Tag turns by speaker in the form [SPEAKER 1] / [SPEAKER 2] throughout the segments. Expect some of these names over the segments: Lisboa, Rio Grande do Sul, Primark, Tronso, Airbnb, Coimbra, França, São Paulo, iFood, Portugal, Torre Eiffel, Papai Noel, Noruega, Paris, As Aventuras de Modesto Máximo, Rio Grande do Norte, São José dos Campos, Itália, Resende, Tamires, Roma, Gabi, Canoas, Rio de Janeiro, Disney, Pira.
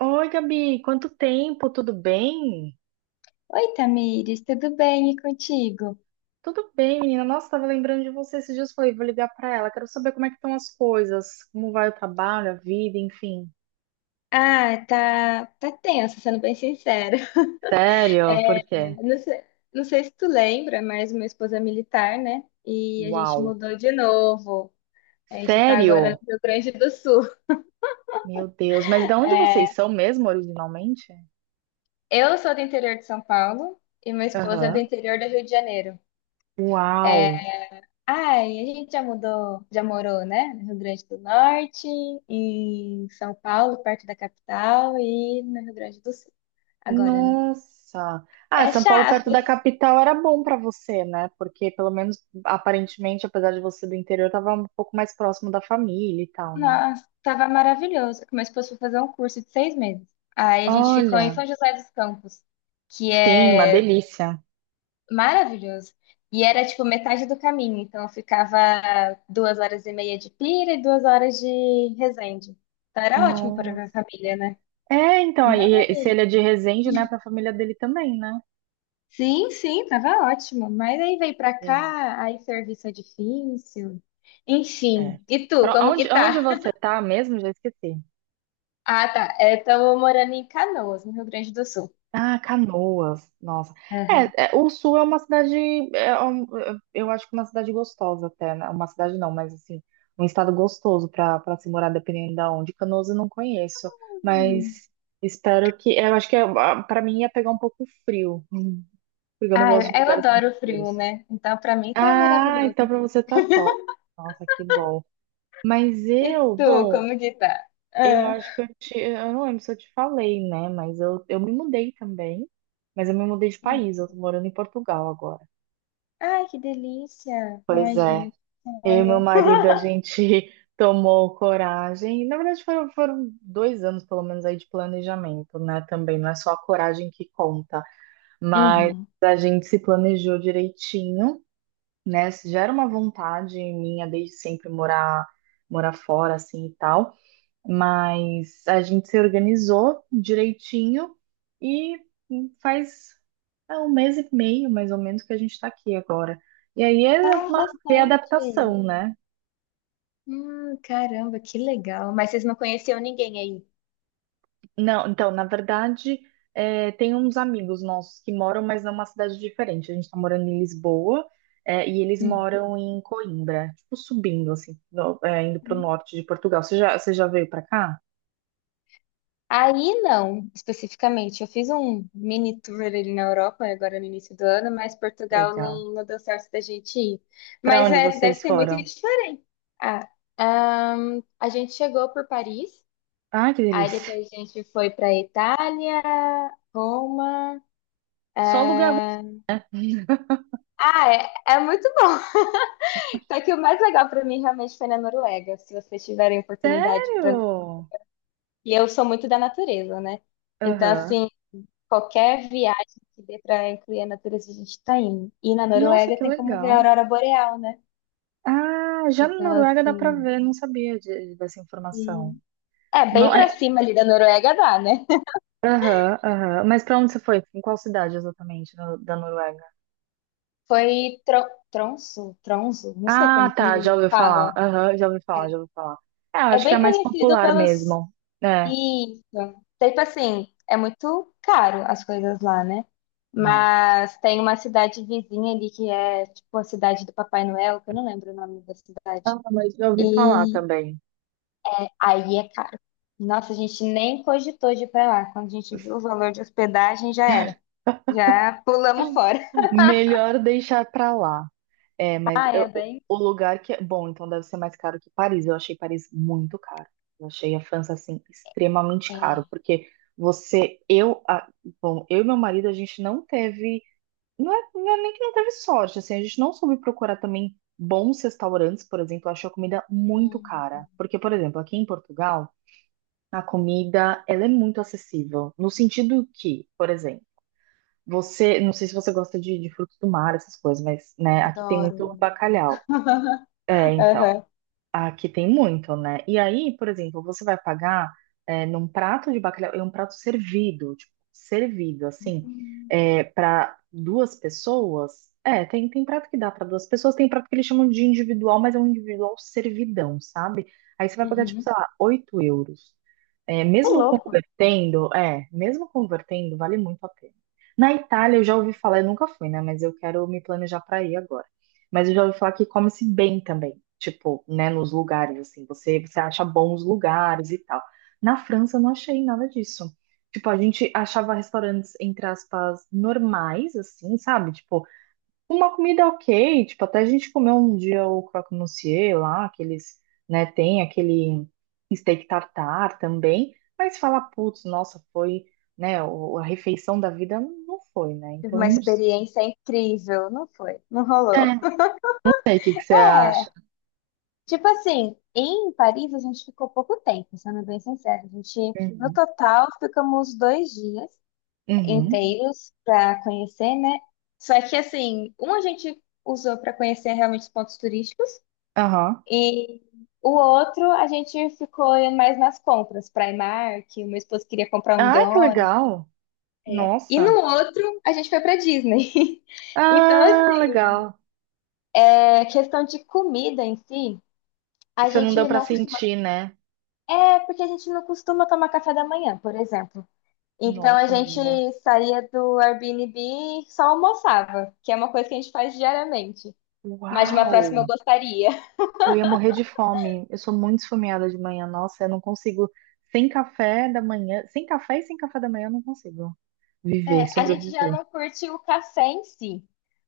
[SPEAKER 1] Oi, Gabi, quanto tempo? Tudo bem?
[SPEAKER 2] Oi, Tamires, tudo bem e contigo?
[SPEAKER 1] Tudo bem, menina. Nossa, tava lembrando de você esses dias. Falei, vou ligar pra ela. Quero saber como é que estão as coisas, como vai o trabalho, a vida, enfim.
[SPEAKER 2] Ah, tá, tá tenso, sendo bem sincera. É,
[SPEAKER 1] Sério? Por quê?
[SPEAKER 2] não sei, não sei se tu lembra, mas minha esposa é militar, né? E a gente
[SPEAKER 1] Uau.
[SPEAKER 2] mudou de novo. A gente tá agora no
[SPEAKER 1] Sério?
[SPEAKER 2] Rio Grande do Sul.
[SPEAKER 1] Meu Deus. Mas de onde vocês são mesmo, originalmente?
[SPEAKER 2] Eu sou do interior de São Paulo e minha esposa é do
[SPEAKER 1] Aham.
[SPEAKER 2] interior do Rio de Janeiro.
[SPEAKER 1] Uau.
[SPEAKER 2] Ai, a gente já mudou, já morou, né? No Rio Grande do Norte, em São Paulo, perto da capital, e no Rio Grande do Sul, agora, né?
[SPEAKER 1] Nossa. Ah,
[SPEAKER 2] É
[SPEAKER 1] São Paulo perto
[SPEAKER 2] chato.
[SPEAKER 1] da capital era bom pra você, né? Porque pelo menos aparentemente, apesar de você do interior, tava um pouco mais próximo da família e tal, né?
[SPEAKER 2] Nossa, tava maravilhoso. Que Meu esposo foi fazer um curso de 6 meses. Aí a gente ficou em
[SPEAKER 1] Olha.
[SPEAKER 2] São José dos Campos, que
[SPEAKER 1] Sim, uma
[SPEAKER 2] é
[SPEAKER 1] delícia.
[SPEAKER 2] maravilhoso. E era tipo metade do caminho, então eu ficava 2 horas e meia de Pira e 2 horas de Resende. Então era ótimo para minha
[SPEAKER 1] Nossa.
[SPEAKER 2] família, né?
[SPEAKER 1] É, então,
[SPEAKER 2] Mas
[SPEAKER 1] aí, se ele é de Resende, né, pra família dele também, né?
[SPEAKER 2] sim, sim, tava ótimo. Mas aí veio pra
[SPEAKER 1] Gente.
[SPEAKER 2] cá, aí serviço é difícil. Enfim,
[SPEAKER 1] É.
[SPEAKER 2] e tu,
[SPEAKER 1] Pra
[SPEAKER 2] como que
[SPEAKER 1] onde,
[SPEAKER 2] tá?
[SPEAKER 1] você tá mesmo? Já esqueci.
[SPEAKER 2] Ah, tá. Estamos morando em Canoas, no Rio Grande do Sul.
[SPEAKER 1] Ah, Canoas. Nossa. É, o Sul é uma cidade. Eu acho que é uma cidade gostosa até, né? Uma cidade não, mas assim, um estado gostoso para se morar, dependendo da onde. Canoas eu não conheço,
[SPEAKER 2] Aham.
[SPEAKER 1] mas espero que. Eu acho que para mim ia pegar um pouco frio, porque eu não
[SPEAKER 2] Ah, eu
[SPEAKER 1] gosto de
[SPEAKER 2] eu
[SPEAKER 1] lugares muito
[SPEAKER 2] adoro frio,
[SPEAKER 1] frios.
[SPEAKER 2] né? Então, pra mim tá
[SPEAKER 1] Ah, então
[SPEAKER 2] maravilhoso.
[SPEAKER 1] pra você tá top. Nossa, que bom. Mas
[SPEAKER 2] E
[SPEAKER 1] eu,
[SPEAKER 2] tu,
[SPEAKER 1] bom,
[SPEAKER 2] como que tá?
[SPEAKER 1] eu
[SPEAKER 2] Ah,
[SPEAKER 1] acho que eu não lembro se eu te falei, né? Mas eu me mudei também. Mas eu me mudei de
[SPEAKER 2] é.
[SPEAKER 1] país, eu tô morando em Portugal agora.
[SPEAKER 2] Ai, que delícia!
[SPEAKER 1] Pois
[SPEAKER 2] Ai,
[SPEAKER 1] é.
[SPEAKER 2] gente,
[SPEAKER 1] Eu e meu
[SPEAKER 2] sonho.
[SPEAKER 1] marido, a gente tomou coragem. Na verdade, foram 2 anos, pelo menos, aí de planejamento, né? Também não é só a coragem que conta, mas
[SPEAKER 2] Uhum.
[SPEAKER 1] a gente se planejou direitinho. Né? Gera uma vontade minha desde sempre morar fora assim e tal, mas a gente se organizou direitinho e faz um mês e meio mais ou menos que a gente está aqui agora. E aí é
[SPEAKER 2] Ah,
[SPEAKER 1] uma
[SPEAKER 2] recente.
[SPEAKER 1] readaptação, né?
[SPEAKER 2] Caramba, que legal. Mas vocês não conheciam ninguém aí?
[SPEAKER 1] Não, então, na verdade, tem uns amigos nossos que moram, mas numa cidade diferente. A gente tá morando em Lisboa, e eles
[SPEAKER 2] Hum.
[SPEAKER 1] moram em Coimbra, tipo subindo, assim, indo pro norte de Portugal. Você já veio pra cá?
[SPEAKER 2] Aí não, especificamente. Eu fiz um mini tour ali na Europa, agora no início do ano, mas Portugal
[SPEAKER 1] Legal.
[SPEAKER 2] não, não deu certo da gente ir.
[SPEAKER 1] Pra
[SPEAKER 2] Mas
[SPEAKER 1] onde
[SPEAKER 2] é, deve
[SPEAKER 1] vocês
[SPEAKER 2] ser muito
[SPEAKER 1] foram?
[SPEAKER 2] diferente. Ah, a gente chegou por Paris,
[SPEAKER 1] Ai, que
[SPEAKER 2] aí
[SPEAKER 1] delícia.
[SPEAKER 2] depois a gente foi para Itália, Roma.
[SPEAKER 1] Só lugar ruim?
[SPEAKER 2] Ah, ah, é muito bom. Só que o mais legal para mim realmente foi na Noruega, se vocês tiverem oportunidade para.
[SPEAKER 1] Sério?
[SPEAKER 2] E eu sou muito da natureza, né? Então,
[SPEAKER 1] Aham.
[SPEAKER 2] assim, qualquer viagem que dê para incluir a natureza, a gente tá indo. E na
[SPEAKER 1] Nossa,
[SPEAKER 2] Noruega
[SPEAKER 1] que
[SPEAKER 2] tem como ver a
[SPEAKER 1] legal.
[SPEAKER 2] aurora boreal, né?
[SPEAKER 1] Ah, já na
[SPEAKER 2] Então,
[SPEAKER 1] Noruega dá pra ver, não sabia dessa informação.
[SPEAKER 2] e- É, bem
[SPEAKER 1] Não.
[SPEAKER 2] pra cima ali da Noruega dá, né?
[SPEAKER 1] Aham, aham. Mas pra onde você foi? Em qual cidade exatamente da Noruega?
[SPEAKER 2] Foi Tronso, Tronso, não sei
[SPEAKER 1] Ah,
[SPEAKER 2] como
[SPEAKER 1] tá, já
[SPEAKER 2] que
[SPEAKER 1] ouvi falar.
[SPEAKER 2] fala.
[SPEAKER 1] Aham, já ouvi falar, já ouvi falar. É, eu
[SPEAKER 2] É
[SPEAKER 1] acho que é a
[SPEAKER 2] bem
[SPEAKER 1] mais
[SPEAKER 2] conhecido
[SPEAKER 1] popular
[SPEAKER 2] pelos.
[SPEAKER 1] mesmo. É,
[SPEAKER 2] Isso. Tipo assim, é muito caro as coisas lá, né?
[SPEAKER 1] né?
[SPEAKER 2] Mas tem uma cidade vizinha ali que é tipo a cidade do Papai Noel, que eu não lembro o nome da
[SPEAKER 1] Ah,
[SPEAKER 2] cidade.
[SPEAKER 1] mas já ouvi falar
[SPEAKER 2] E
[SPEAKER 1] também.
[SPEAKER 2] aí é caro. Nossa, a gente nem cogitou de ir pra lá. Quando a gente viu o valor de hospedagem, já era. Já pulamos fora.
[SPEAKER 1] Melhor deixar pra lá. É, mas
[SPEAKER 2] Ah, é
[SPEAKER 1] eu- o
[SPEAKER 2] bem.
[SPEAKER 1] o lugar que é bom, então deve ser mais caro que Paris. Eu achei Paris muito caro. Eu achei a França assim extremamente caro,
[SPEAKER 2] É.
[SPEAKER 1] porque você, eu, a- bom, eu e meu marido a gente não teve. Não é nem que não teve sorte, assim, a gente não soube procurar também bons restaurantes, por exemplo, eu achei a comida muito
[SPEAKER 2] Hum,
[SPEAKER 1] cara. Porque, por exemplo, aqui em Portugal, a comida, ela é muito acessível, no sentido que, por exemplo, não sei se você gosta de frutos do mar, essas coisas, mas, né, aqui tem
[SPEAKER 2] adoro.
[SPEAKER 1] muito bacalhau. É, então,
[SPEAKER 2] Aham.
[SPEAKER 1] aqui tem muito, né? E aí, por exemplo, você vai pagar num prato de bacalhau, é um prato servido, tipo, servido, assim,
[SPEAKER 2] Uhum.
[SPEAKER 1] para duas pessoas. É, tem prato que dá para duas pessoas, tem prato que eles chamam de individual, mas é um individual servidão, sabe? Aí você vai pagar, tipo, sei lá, 8 euros. É,
[SPEAKER 2] Ô,
[SPEAKER 1] mesmo
[SPEAKER 2] louco.
[SPEAKER 1] convertendo, é, mesmo convertendo, vale muito a pena. Na Itália, eu já ouvi falar, eu nunca fui, né? Mas eu quero me planejar para ir agora. Mas eu já ouvi falar que come-se bem também, tipo, né, nos lugares, assim, você acha bons lugares e tal. Na França eu não achei nada disso. Tipo, a gente achava restaurantes, entre aspas, normais, assim, sabe? Tipo, uma comida ok, tipo, até a gente comeu um dia o croque monsieur lá, aqueles, né, tem aquele steak tartar também, mas falar, putz, nossa, foi, né, a refeição da vida não foi, né?
[SPEAKER 2] Tive
[SPEAKER 1] Então,
[SPEAKER 2] uma experiência incrível, não foi? Não rolou.
[SPEAKER 1] Não sei o que que você
[SPEAKER 2] É,
[SPEAKER 1] acha.
[SPEAKER 2] tipo assim, em Paris a gente ficou pouco tempo, sendo bem sincero. A gente, no
[SPEAKER 1] Uhum.
[SPEAKER 2] total, ficamos 2 dias
[SPEAKER 1] Uhum.
[SPEAKER 2] inteiros para conhecer, né? Só que assim, um a gente usou para conhecer realmente os pontos turísticos,
[SPEAKER 1] Aham.
[SPEAKER 2] e o outro a gente ficou mais nas compras, Primark, o meu esposo queria comprar um
[SPEAKER 1] Ah, que
[SPEAKER 2] drone,
[SPEAKER 1] legal!
[SPEAKER 2] e no
[SPEAKER 1] Nossa.
[SPEAKER 2] outro a gente foi para Disney. Então,
[SPEAKER 1] Ah,
[SPEAKER 2] assim,
[SPEAKER 1] legal.
[SPEAKER 2] é questão de comida em si, a
[SPEAKER 1] Você não deu
[SPEAKER 2] gente
[SPEAKER 1] pra
[SPEAKER 2] não costuma.
[SPEAKER 1] sentir, né?
[SPEAKER 2] É porque a gente não costuma tomar café da manhã, por exemplo. Então a
[SPEAKER 1] Nossa,
[SPEAKER 2] gente
[SPEAKER 1] menina.
[SPEAKER 2] saía do Airbnb e só almoçava, que é uma coisa que a gente faz diariamente. Mas de uma próxima
[SPEAKER 1] Uau!
[SPEAKER 2] eu gostaria.
[SPEAKER 1] Eu ia morrer de fome. Eu sou muito esfomeada de manhã. Nossa, eu não consigo. Sem café da manhã. Sem café e sem café da manhã, eu não consigo viver,
[SPEAKER 2] É, a gente já
[SPEAKER 1] sobreviver.
[SPEAKER 2] não curte o café em si,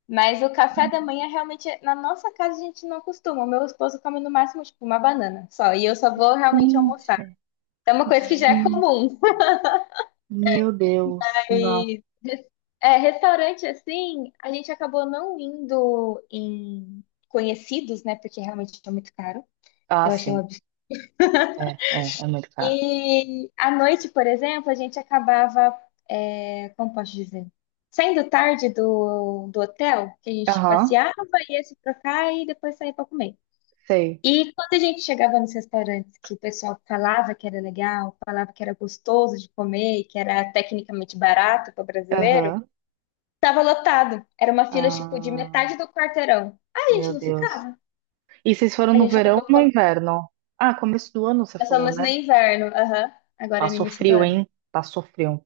[SPEAKER 2] mas o café da manhã realmente, na nossa casa, a gente não costuma. O meu esposo come no máximo, tipo, uma banana só, e eu só vou realmente
[SPEAKER 1] Sim,
[SPEAKER 2] almoçar. Então, é uma coisa que já é
[SPEAKER 1] sim.
[SPEAKER 2] comum.
[SPEAKER 1] Meu Deus. Nossa.
[SPEAKER 2] E é, restaurante assim, a gente acabou não indo em conhecidos, né? Porque realmente é muito caro.
[SPEAKER 1] Ah,
[SPEAKER 2] Eu achei um
[SPEAKER 1] sim.
[SPEAKER 2] absurdo.
[SPEAKER 1] É muito caro.
[SPEAKER 2] E à noite, por exemplo, a gente acabava, é, como posso dizer, saindo tarde do hotel, que a gente
[SPEAKER 1] Aham,
[SPEAKER 2] passeava, ia se trocar e depois saía para comer.
[SPEAKER 1] sei.
[SPEAKER 2] E quando a gente chegava nos restaurantes que o pessoal falava que era legal, falava que era gostoso de comer, e que era tecnicamente barato para brasileiro,
[SPEAKER 1] Aham.
[SPEAKER 2] tava lotado. Era uma fila tipo de
[SPEAKER 1] Ah,
[SPEAKER 2] metade do quarteirão. Aí a gente
[SPEAKER 1] meu
[SPEAKER 2] não
[SPEAKER 1] Deus.
[SPEAKER 2] ficava.
[SPEAKER 1] E vocês foram
[SPEAKER 2] A
[SPEAKER 1] no
[SPEAKER 2] gente
[SPEAKER 1] verão ou
[SPEAKER 2] acabou
[SPEAKER 1] no
[SPEAKER 2] com...
[SPEAKER 1] inverno? Ah, começo do ano você
[SPEAKER 2] Nós
[SPEAKER 1] falou,
[SPEAKER 2] fomos
[SPEAKER 1] né?
[SPEAKER 2] no inverno, aham, agora é no
[SPEAKER 1] Passou
[SPEAKER 2] início do
[SPEAKER 1] frio,
[SPEAKER 2] ano.
[SPEAKER 1] hein? Passou frio.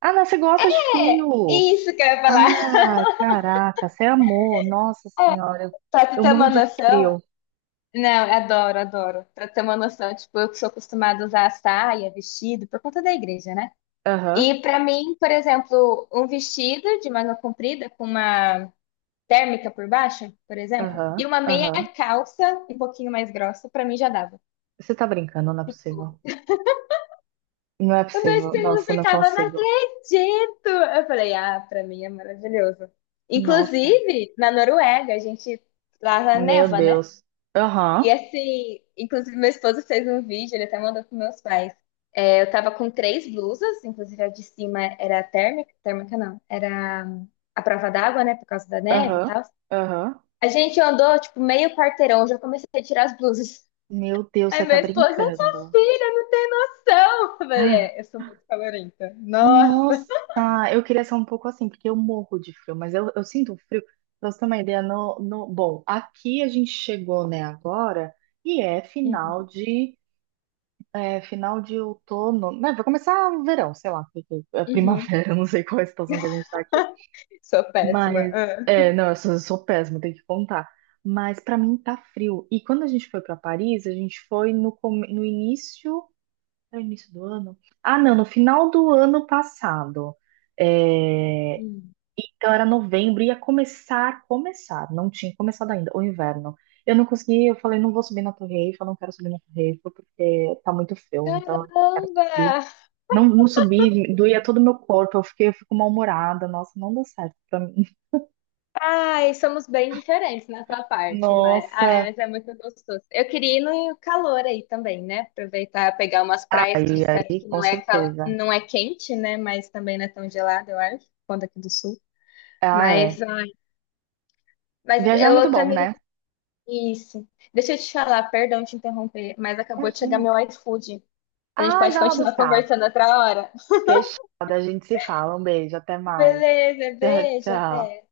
[SPEAKER 1] Ah, não, você gosta de
[SPEAKER 2] É,
[SPEAKER 1] frio.
[SPEAKER 2] isso que eu ia falar.
[SPEAKER 1] Ah, caraca, você amou. Nossa senhora, eu,
[SPEAKER 2] Só pra
[SPEAKER 1] eu
[SPEAKER 2] ter
[SPEAKER 1] morro
[SPEAKER 2] uma
[SPEAKER 1] de
[SPEAKER 2] noção,
[SPEAKER 1] frio.
[SPEAKER 2] não, eu adoro, adoro. Pra ter uma noção, tipo, eu que sou acostumada a usar saia, vestido, por conta da igreja, né?
[SPEAKER 1] Aham,
[SPEAKER 2] E pra mim, por exemplo, um vestido de manga comprida com uma térmica por baixo, por exemplo, e
[SPEAKER 1] aham,
[SPEAKER 2] uma meia
[SPEAKER 1] aham.
[SPEAKER 2] calça um pouquinho mais grossa, pra mim já dava.
[SPEAKER 1] Você tá brincando, não é possível. Não é
[SPEAKER 2] O meu
[SPEAKER 1] possível.
[SPEAKER 2] estilo
[SPEAKER 1] Nossa, eu não
[SPEAKER 2] ficava, não
[SPEAKER 1] consigo.
[SPEAKER 2] acredito! Eu falei, ah, pra mim é maravilhoso.
[SPEAKER 1] Nossa,
[SPEAKER 2] Inclusive, na Noruega, a gente lá
[SPEAKER 1] meu
[SPEAKER 2] neva, né?
[SPEAKER 1] Deus.
[SPEAKER 2] E
[SPEAKER 1] Aham,
[SPEAKER 2] assim, inclusive meu esposo fez um vídeo, ele até mandou para meus pais. É, eu tava com três blusas, inclusive a de cima era térmica, térmica não, era a prova d'água, né, por causa da neve e
[SPEAKER 1] aham,
[SPEAKER 2] tal.
[SPEAKER 1] aham.
[SPEAKER 2] A gente andou, tipo, meio quarteirão, já comecei a tirar as blusas.
[SPEAKER 1] Meu Deus,
[SPEAKER 2] Aí
[SPEAKER 1] você tá
[SPEAKER 2] meu esposo, sua
[SPEAKER 1] brincando.
[SPEAKER 2] filha, não tem noção. Eu falei, é, eu sou muito calorenta.
[SPEAKER 1] Nossa,
[SPEAKER 2] Nossa.
[SPEAKER 1] eu queria ser um pouco assim, porque eu morro de frio, mas eu sinto frio. Pra você ter uma ideia, no, no, bom, aqui a gente chegou, né, agora, e é
[SPEAKER 2] Uhum.
[SPEAKER 1] final de outono, né, vai começar o verão, sei lá, porque é
[SPEAKER 2] Uhum.
[SPEAKER 1] primavera, eu não sei qual é a situação que a gente tá aqui.
[SPEAKER 2] Sou péssima.
[SPEAKER 1] Mas,
[SPEAKER 2] Ah.
[SPEAKER 1] não, eu sou péssima, tenho que contar. Mas pra mim tá frio. E quando a gente foi pra Paris, a gente foi no início. No início do ano? Ah, não, no final do ano passado. É,
[SPEAKER 2] Uhum.
[SPEAKER 1] então era novembro, ia começar, não tinha começado ainda, o inverno. Eu não consegui, eu falei, não vou subir na Torre Eiffel, não quero subir na Torre Eiffel, porque tá muito frio, então eu não quero
[SPEAKER 2] Caramba!
[SPEAKER 1] subir. Não, não subi, doía todo o meu corpo, eu fiquei, eu fico mal-humorada, nossa, não deu certo pra mim.
[SPEAKER 2] Ai, somos bem diferentes nessa parte, mas, ai,
[SPEAKER 1] Nossa,
[SPEAKER 2] mas é muito gostoso. Eu queria ir no calor aí também, né? Aproveitar, pegar umas praias que
[SPEAKER 1] aí,
[SPEAKER 2] disseram
[SPEAKER 1] aí,
[SPEAKER 2] que
[SPEAKER 1] com
[SPEAKER 2] não é, cal...
[SPEAKER 1] certeza.
[SPEAKER 2] não é quente, né? Mas também não é tão gelada, eu acho, quando aqui do sul.
[SPEAKER 1] Ah, é.
[SPEAKER 2] Mas, ai, mas
[SPEAKER 1] Viajar é muito
[SPEAKER 2] eu
[SPEAKER 1] bom,
[SPEAKER 2] também.
[SPEAKER 1] né?
[SPEAKER 2] Isso. Deixa eu te falar, perdão te interromper, mas acabou de chegar
[SPEAKER 1] Imagina.
[SPEAKER 2] meu iFood. A gente
[SPEAKER 1] Ai,
[SPEAKER 2] pode
[SPEAKER 1] vai lá
[SPEAKER 2] continuar
[SPEAKER 1] buscar.
[SPEAKER 2] conversando outra hora.
[SPEAKER 1] Fechado, a gente se fala. Um beijo, até mais.
[SPEAKER 2] Beleza,
[SPEAKER 1] Tchau,
[SPEAKER 2] beijo,
[SPEAKER 1] tchau.
[SPEAKER 2] até.